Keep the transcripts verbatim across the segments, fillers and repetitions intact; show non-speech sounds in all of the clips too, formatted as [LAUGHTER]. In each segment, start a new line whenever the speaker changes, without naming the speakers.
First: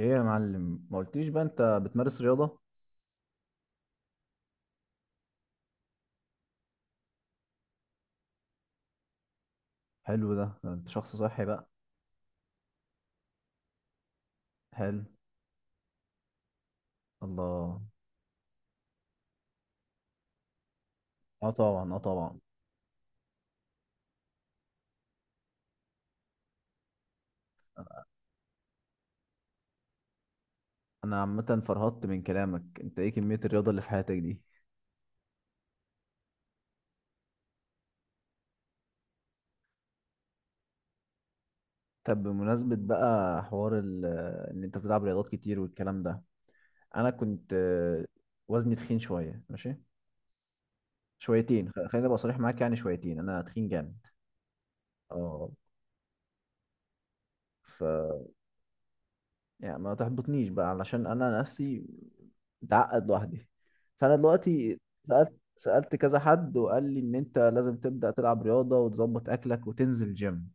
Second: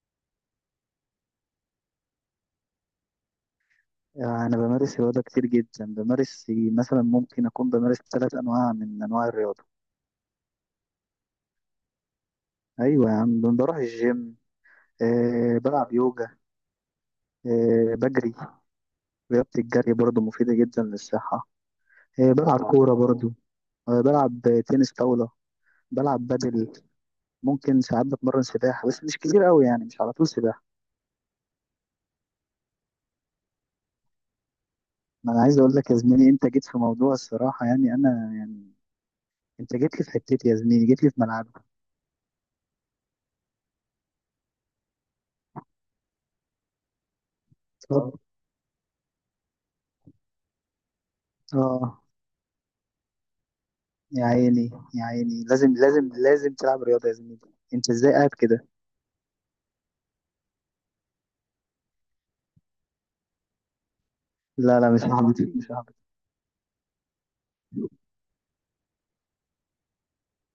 ايه يا معلم؟ ما قلتليش بقى انت بتمارس رياضة؟
أنا بمارس رياضة كتير جدا، بمارس مثلا، ممكن أكون بمارس ثلاث أنواع من أنواع الرياضة.
حلو. ده ده انت شخص صحي بقى.
أيوة يا عم، بروح الجيم.
حلو.
أه، بلعب يوجا.
الله.
أه، بجري. رياضة الجري برضو مفيدة جدا للصحة.
اه طبعا، اه
أه،
طبعا.
بلعب كورة برضو. أه، بلعب تنس طاولة. بلعب بدل. ممكن ساعات بتمرن سباحة، بس مش كتير قوي، يعني مش على طول سباحة.
انا عامة فرهطت من كلامك. انت ايه كمية الرياضة اللي في حياتك دي؟
ما أنا عايز أقول لك يا زميلي، أنت جيت في موضوع الصراحة، يعني أنا يعني، أنت جيت لي في حتتي يا زميلي، جيت لي في ملعبي.
طب بمناسبة بقى حوار ال- ان انت بتلعب رياضات كتير والكلام ده، انا كنت آه،
اتفضل.
وزني تخين شوية، ماشي، شويتين. خ-
اه،
خليني ابقى صريح معاك، يعني شويتين انا تخين جامد.
يا عيني يا عيني،
اه.
لازم لازم لازم تلعب رياضة يا زميلي.
ف
انت ازاي قاعد كده؟
يعني ما تحبطنيش بقى، علشان انا نفسي متعقد لوحدي. فانا دلوقتي
لا لا، مش
سألت
ههبط، مش ههبط.
سألت كذا حد وقال لي ان انت لازم تبدأ تلعب رياضة وتظبط اكلك وتنزل جيم.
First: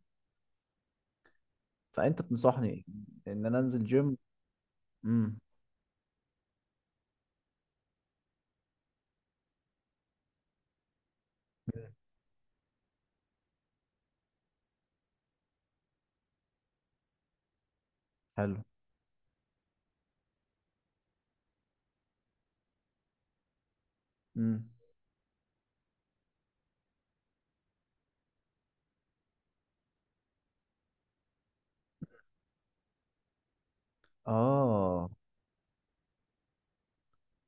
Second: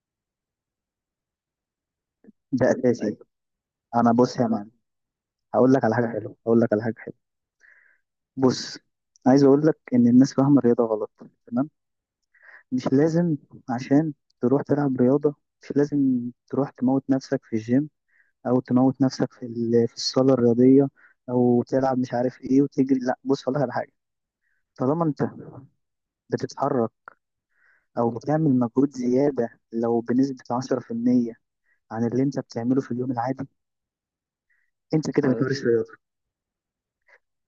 فانت
ده
تنصحني
اساسي.
ان انا انزل
انا
جيم؟
بص يا معلم،
امم.
هقول لك على حاجة حلوة، هقول لك على حاجة حلوة. بص، عايز اقول لك ان الناس فاهمة الرياضة غلط. تمام. مش لازم عشان تروح تلعب رياضة، مش لازم تروح تموت نفسك في الجيم، او
حلو.
تموت نفسك في ال- في الصالة الرياضية، او تلعب مش عارف ايه وتجري. لا بص، هقول لك على حاجة.
امم.
طالما انت بتتحرك، او بتعمل مجهود زيادة لو بنسبة عشرة في المية عن اللي انت بتعمله في اليوم العادي،
اه.
انت كده بتمارس خلاص رياضه.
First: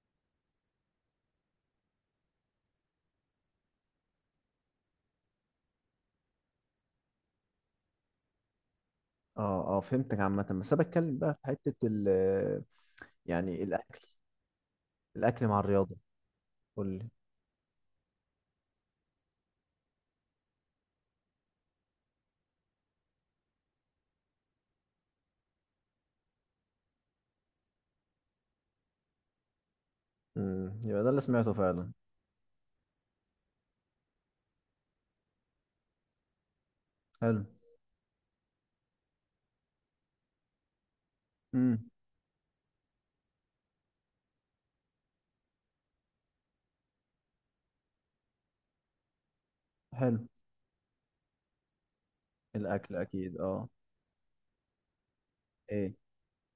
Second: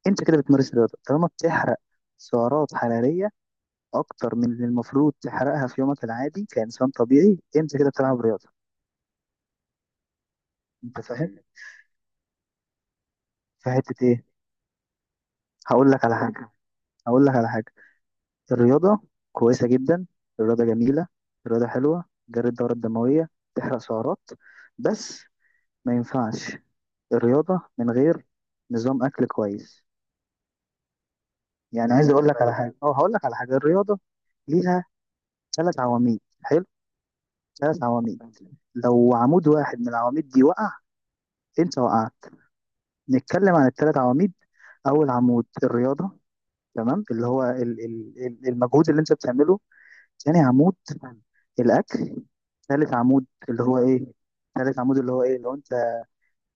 انت كده بتمارس رياضه طالما بتحرق سعرات حراريه اكتر من اللي المفروض تحرقها في يومك العادي كانسان طبيعي، انت كده بتلعب رياضه.
اه. اه فهمتك عامة، بس انا
انت
بتكلم بقى
فاهم؟
في حتة ال يعني
في حته
الاكل،
ايه؟
الاكل مع
هقول
الرياضة.
لك على حاجه،
قول لي.
هقول لك على حاجه. الرياضه كويسه جدا. الرياضه جميله. الرياضه حلوه، جري الدوره الدمويه، تحرق سعرات. بس ما ينفعش الرياضه من غير نظام اكل كويس.
امم، يبقى ده اللي سمعته فعلا.
يعني عايز اقول لك على حاجه، اه هقول لك على حاجه، الرياضه ليها ثلاث عواميد. حلو.
حلو.
ثلاث عواميد. لو عمود واحد من العواميد دي وقع، انت
امم.
وقعت. نتكلم عن الثلاث عواميد. اول عمود الرياضه، تمام، اللي هو ال- ال- ال- المجهود اللي انت بتعمله.
حلو.
ثاني عمود الاكل. ثالث
الاكل
عمود
اكيد،
اللي
اه.
هو ايه؟ ثالث عمود اللي هو ايه؟ لو انت
ايه؟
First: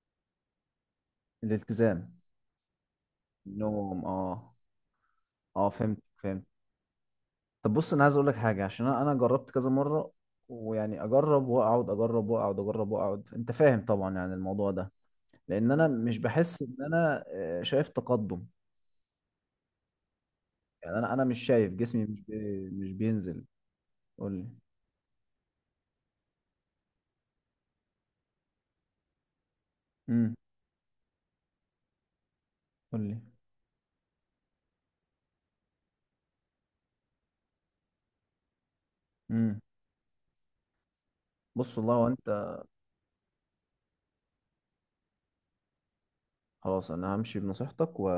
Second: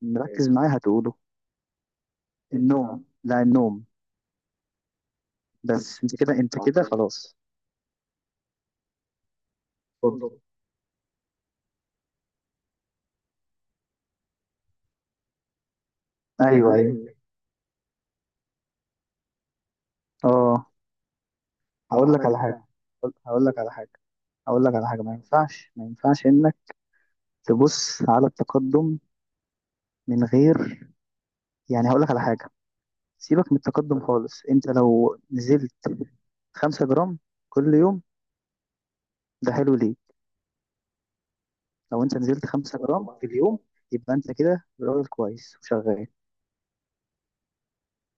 مركز معايا هتقوله.
الالتزام.
النوم. لا، النوم.
نوم، اه. اه فهمت،
بس انت كده،
فهمت
انت كده خلاص.
طب بص انا عايز اقول لك حاجه، عشان انا أنا جربت كذا مره، ويعني اجرب واقعد، اجرب واقعد، اجرب واقعد، انت فاهم طبعا يعني الموضوع ده، لان انا مش بحس
ايوه
ان
ايوه.
انا آه، شايف تقدم.
اه،
يعني انا انا مش شايف جسمي
هقول
مش
لك على حاجه،
بي... مش بينزل.
هقول لك على حاجه،
قول لي.
هقول لك على حاجه. ما ينفعش، ما ينفعش تبص على التقدم من
امم.
غير، يعني هقول لك على حاجة،
قول لي.
سيبك من التقدم خالص. انت لو نزلت خمسة جرام كل يوم، ده
امم.
حلو ليه.
بص والله
لو انت نزلت
وانت.
خمسة جرام في اليوم، يبقى انت كده راجل كويس وشغال.
خلاص انا همشي بنصيحتك و...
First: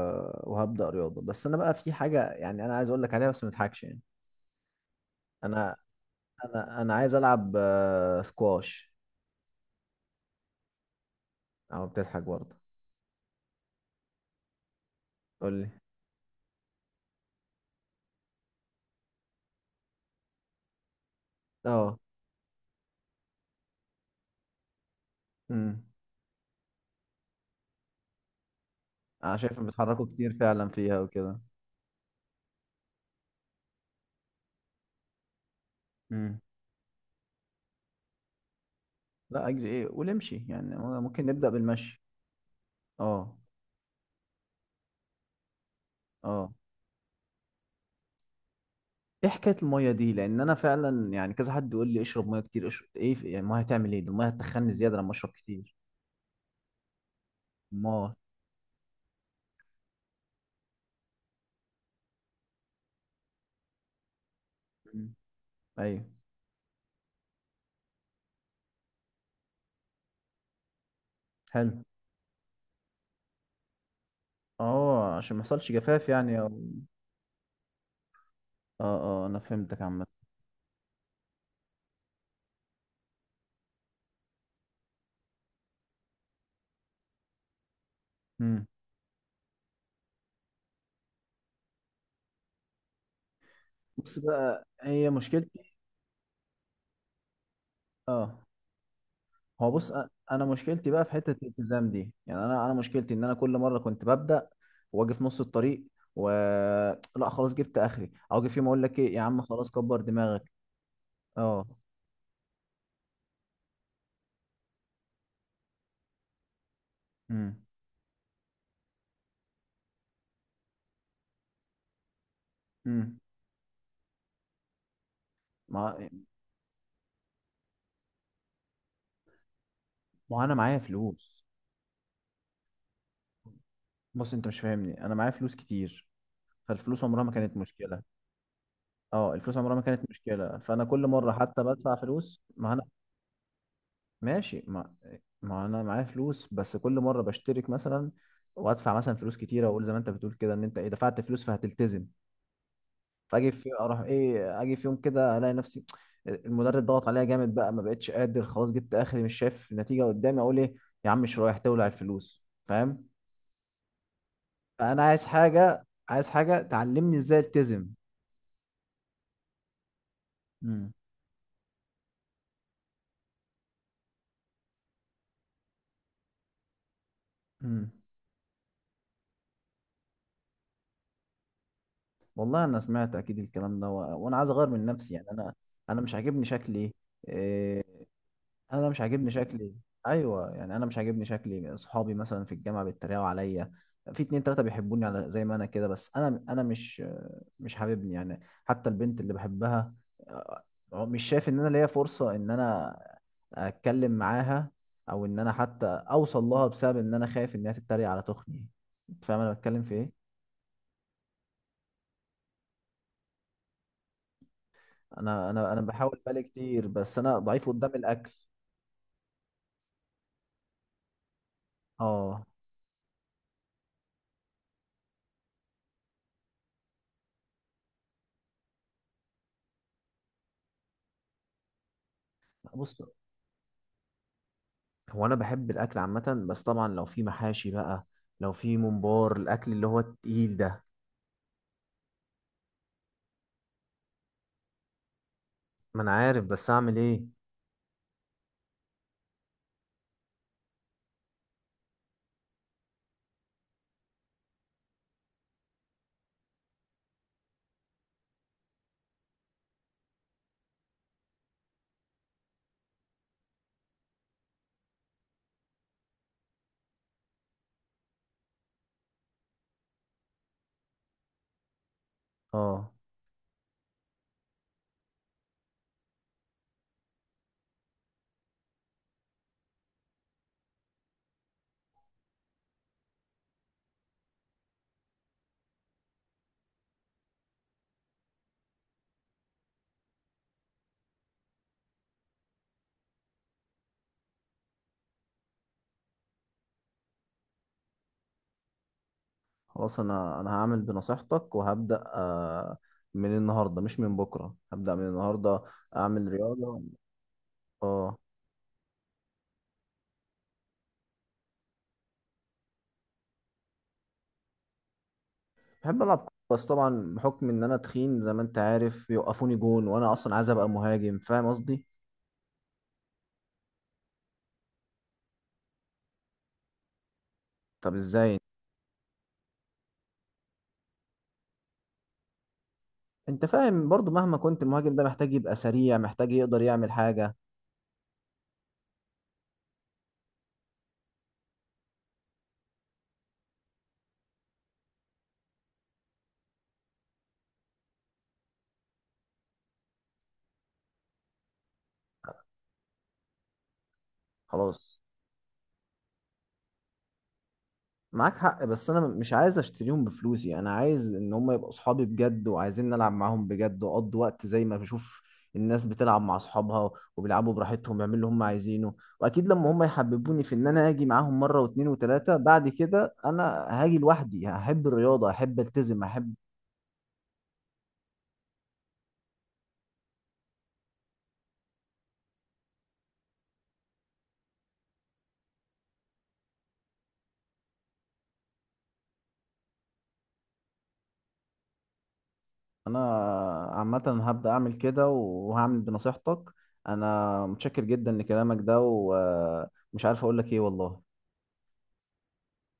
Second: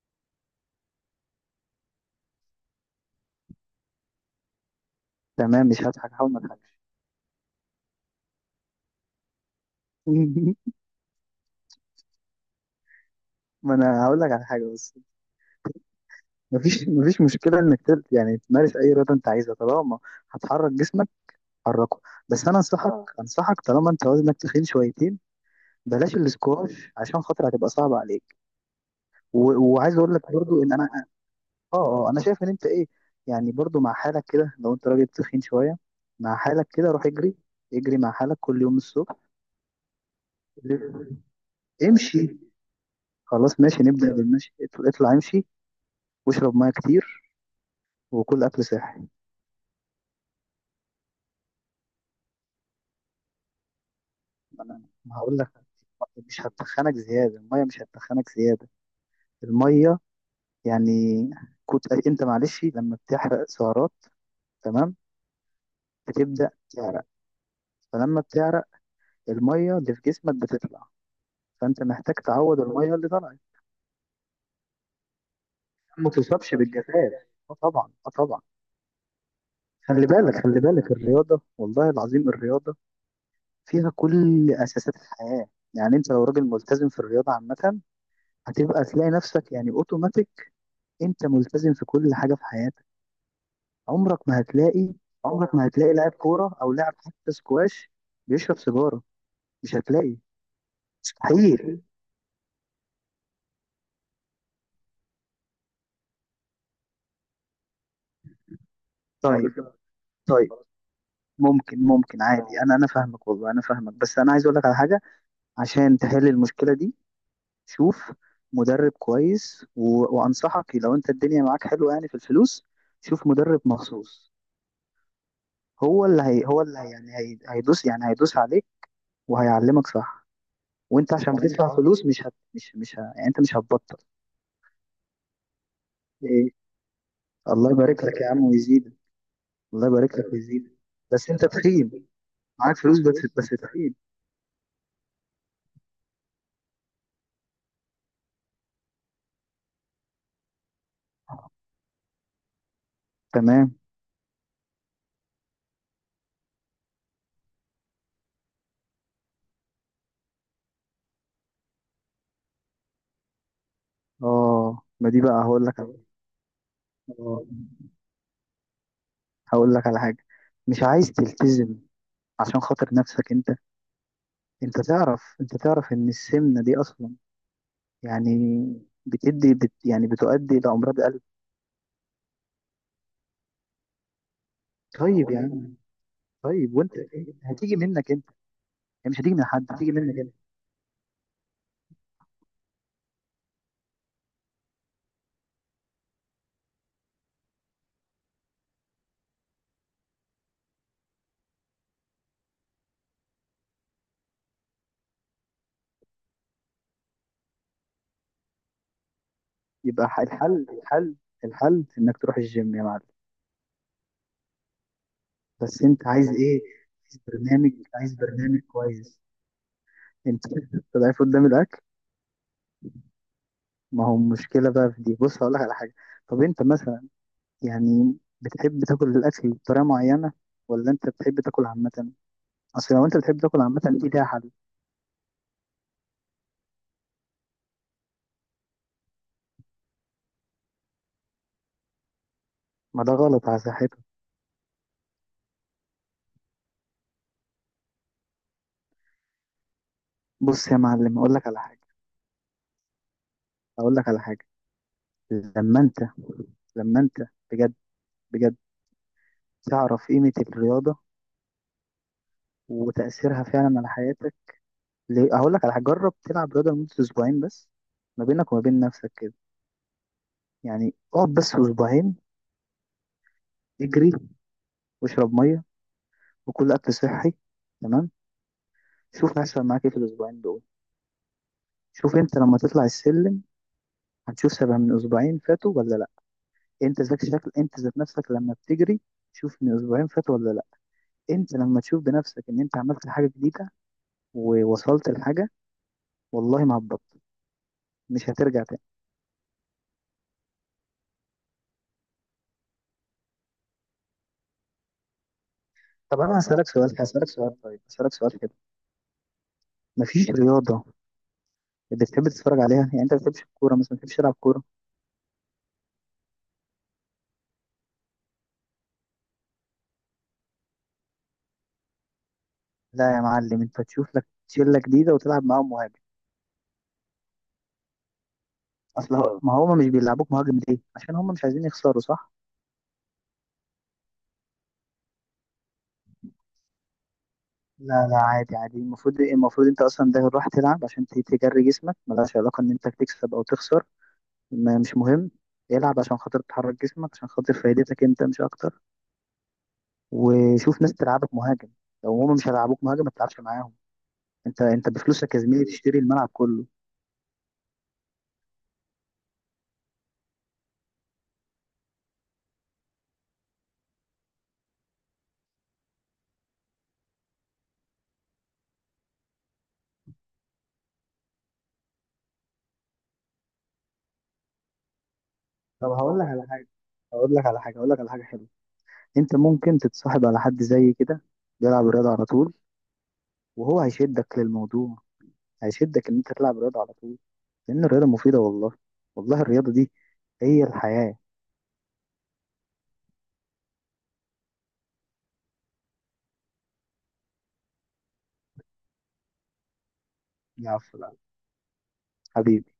وهبدا رياضه، بس انا بقى في حاجه يعني انا عايز اقول لك عليها بس ما تضحكش يعني.
تمام،
انا
مش هضحك، هحاول ما اضحكش.
انا انا عايز العب آه، سكواش.
[LAUGHS]
او بتضحك برضه؟
ما انا هقول لك على حاجة. بس
قول لي.
مفيش مفيش مشكلة انك تل- يعني تمارس اي رياضة انت عايزها، طالما هتحرك جسمك
اه.
حركه. بس انا انصحك، انصحك، طالما انت وزنك تخين شويتين،
امم.
بلاش الاسكواش عشان خاطر هتبقى صعبة عليك.
انا شايف
و-
إن
وعايز
بيتحركوا
اقول
كتير
لك برضو
فعلا
ان انا،
فيها وكده.
اه اه انا شايف ان انت ايه، يعني برضو مع حالك كده لو انت راجل تخين شويه، مع
امم.
حالك كده روح اجري. اجري مع حالك كل يوم الصبح.
لا اجري ايه، قول امشي يعني، ممكن نبدا بالمشي.
امشي.
اه.
خلاص، ماشي، نبدا بالمشي. اطلع اطلع، امشي.
اه.
واشرب ميه كتير، وكل اكل صحي.
ايه حكايه الميه دي؟ لان انا فعلا يعني كذا حد يقول لي اشرب ميه كتير، اشرب ايه في- يعني الميه هتعمل ايه؟ ده الميه هتخني
انا
زياده لما
ما
اشرب
هقول لك،
كتير.
مش هتخنك زياده، الميه مش
ما.
هتخنك زياده. الميه يعني، كنت انت معلش، لما بتحرق سعرات، تمام،
أمم. ايوه.
بتبدا تعرق، فلما بتعرق الميه اللي في جسمك بتطلع،
حلو.
فانت محتاج تعوض الميه اللي طلعت.
اه عشان ما يحصلش جفاف
ما
يعني أو...
تصابش بالجفاف. اه طبعا، اه طبعا.
اه اه انا فهمتك عامه.
خلي بالك، خلي بالك، الرياضه والله العظيم الرياضه فيها كل اساسات الحياه. يعني انت لو راجل ملتزم في الرياضه عامه،
امم.
هتبقى تلاقي نفسك يعني اوتوماتيك انت ملتزم في كل حاجه في حياتك.
بص
عمرك ما
بقى
هتلاقي،
هي
عمرك ما
مشكلتي.
هتلاقي لاعب كوره او لاعب حتى سكواش
اه.
بيشرب سيجاره.
هو
مش
بص أ-
هتلاقي.
انا مشكلتي بقى في حته
مستحيل.
الالتزام دي، يعني انا انا مشكلتي ان انا كل مره كنت ببدا واجي في نص الطريق و [TSK] لا خلاص جبت اخري، او اجي في يوم اقول لك ايه يا عم خلاص
طيب.
كبر
طيب.
دماغك. اه.
ممكن ممكن عادي، انا انا فاهمك، والله انا فاهمك، بس انا عايز اقول لك على حاجه عشان تحل المشكله دي.
امم.
شوف مدرب كويس و... وانصحك لو انت الدنيا معاك حلوه يعني في الفلوس،
امم.
شوف مدرب مخصوص.
ما.
هو اللي هي هو اللي هي يعني هي... هيدوس، يعني هيدوس عليك وهيعلمك صح.
ما انا معايا
وانت عشان
فلوس.
بتدفع فلوس، مش هت... مش مش ه... يعني انت مش هتبطل.
بص انت مش فاهمني، انا معايا فلوس كتير،
ايه؟
فالفلوس عمرها ما كانت
الله
مشكله.
يبارك لك يا عم ويزيد.
اه الفلوس عمرها ما
الله
كانت
يبارك لك
مشكله،
ويزيد،
فانا كل
بس
مره
انت
حتى بدفع
تخين.
فلوس، ما
معاك
انا.
فلوس، بس بس تخين.
ماشي. ما. ما انا معايا فلوس، بس كل مره بشترك مثلا وادفع مثلا فلوس كتيره، واقول زي ما انت بتقول كده ان انت ايه دفعت فلوس فهتلتزم، فاجي في
تمام.
اروح ايه اجي في يوم كده الاقي نفسي المدرب ضغط عليا جامد بقى ما بقتش قادر، خلاص جبت اخري، مش شايف نتيجه قدامي، اقول ايه يا عم مش رايح تولع الفلوس، فاهم؟
اه
فانا
ما دي
عايز
بقى هقول لك
حاجه
على-
عايز حاجه تعلمني ازاي
اه
التزم.
هقول لك على حاجه. مش
امم.
عايز تلتزم عشان خاطر نفسك انت؟ انت تعرف، انت تعرف ان السمنه دي اصلا
امم.
يعني بتدي بت يعني بتؤدي الى امراض قلب.
والله انا سمعت اكيد الكلام ده و... وانا عايز اغير من نفسي يعني،
طيب يا
انا
عم،
انا مش عاجبني
طيب، وانت
شكلي.
إيه؟ هتيجي
آه،
منك انت،
انا مش
هي مش
عاجبني
هتيجي من حد،
شكلي.
هتيجي منك.
ايوه يعني انا مش عاجبني شكلي، اصحابي مثلا في الجامعه بيتريقوا عليا، في اتنين تلاته بيحبوني على زي ما انا كده، بس انا انا مش، مش حاببني يعني. حتى البنت اللي بحبها آه، مش شايف ان انا ليا فرصه ان انا اتكلم معاها او ان انا حتى اوصل لها، بسبب ان انا خايف انها تتريق على تخني. انت فاهم انا بتكلم في
يبقى ح-
ايه؟
الحل، الحل، الحل انك تروح الجيم يا معلم.
انا انا انا
بس انت
بحاول
عايز
بالي
ايه؟
كتير، بس
عايز
انا ضعيف
برنامج،
قدام
عايز
الاكل.
برنامج كويس. انت [LAUGHS] ضعيف قدام الاكل.
اه.
ما هو المشكله بقى في دي. بص هقول لك على حاجه، طب انت مثلا يعني بتحب تاكل الاكل بطريقه معينه ولا انت بتحب تاكل عامه؟ اصل
بص،
لو انت بتحب تاكل عامه دي ليها حل.
هو انا بحب الاكل عامه، بس طبعا لو في محاشي بقى، لو في ممبار، الاكل اللي هو التقيل ده.
ما ده غلط على صحته.
ما انا عارف بس اعمل ايه؟
بص يا معلم، اقول لك على حاجه، اقول لك على حاجه، لما انت لما انت بجد، بجد تعرف قيمه الرياضه وتاثيرها فعلا على حياتك، ليه- هقول لك على حاجه، جرب تلعب رياضه لمده اسبوعين بس، ما بينك وما بين نفسك كده، يعني اقعد بس اسبوعين.
اه.
اجري، واشرب ميه، وكل اكل صحي، تمام؟ شوف هيحصل معاك ايه في الاسبوعين دول. شوف انت لما تطلع السلم، هتشوف سبع من اسبوعين فاتوا ولا لا. انت ذات شكل، انت ذات نفسك لما بتجري، شوف من اسبوعين فاتوا ولا لا. انت لما تشوف بنفسك ان انت عملت حاجه جديده ووصلت لحاجه، والله ما هتبطل، مش هترجع تاني.
خلاص انا انا هعمل بنصيحتك وهبدا آه، من النهارده، مش من بكره، هبدا من النهارده
طب
اعمل
انا هسالك
رياضه.
سؤال، هسالك سؤال، طيب هسالك
اه.
سؤال كده. مفيش رياضه بتحب تتفرج عليها؟ يعني انت ما بتحبش الكوره مثلا؟ ما بتحبش تلعب كوره؟
بحب العب كورة، بس طبعا بحكم ان انا تخين زي ما انت عارف، يوقفوني جون، وانا اصلا عايز ابقى مهاجم، فاهم قصدي؟
لا يا معلم، انت تشوف لك شله جديده وتلعب معاهم مهاجم.
طب ازاي؟
اصل هو- ما هم مش بيلعبوك مهاجم ليه؟ عشان هم مش عايزين يخسروا، صح؟
انت فاهم برضو، مهما كنت، المهاجم ده محتاج يبقى سريع، محتاج يقدر يعمل حاجه.
لا لا، عادي عادي، المفروض إيه، المفروض انت اصلا ده راح تلعب عشان ت- تجري جسمك، ملهاش علاقه ان انت تكسب او تخسر. ما مش مهم. العب عشان خاطر تحرك جسمك، عشان خاطر فايدتك انت مش اكتر. وشوف ناس تلعبك مهاجم. لو هم مش هيلعبوك مهاجم ما تلعبش معاهم. انت انت
خلاص.
بفلوسك يا زميلي تشتري الملعب كله.
معاك حق، بس انا مش عايز اشتريهم بفلوسي، انا عايز ان هم يبقوا اصحابي بجد، وعايزين نلعب معاهم بجد، واقضي وقت زي ما بشوف الناس بتلعب مع اصحابها، وبيلعبوا براحتهم بيعملوا اللي هم عايزينه، واكيد لما هم يحببوني في ان انا اجي معاهم مره واتنين وتلاته، بعد كده انا هاجي لوحدي، هحب الرياضه، هحب
طب
التزم،
هقول لك
هحب.
على حاجه، هقول لك على حاجه، هقول لك على حاجه حلوه. انت ممكن تتصاحب على حد زي كده بيلعب رياضه على طول، وهو هيشدك للموضوع، هيشدك ان انت تلعب رياضه على طول. لان الرياضه مفيده والله. والله الرياضه دي هي الحياه.
انا عامه هبدا اعمل كده وهعمل بنصيحتك. انا متشكر جدا لكلامك ده، ومش عارف اقول لك ايه
يا عفو، لا.
والله.
حبيبي.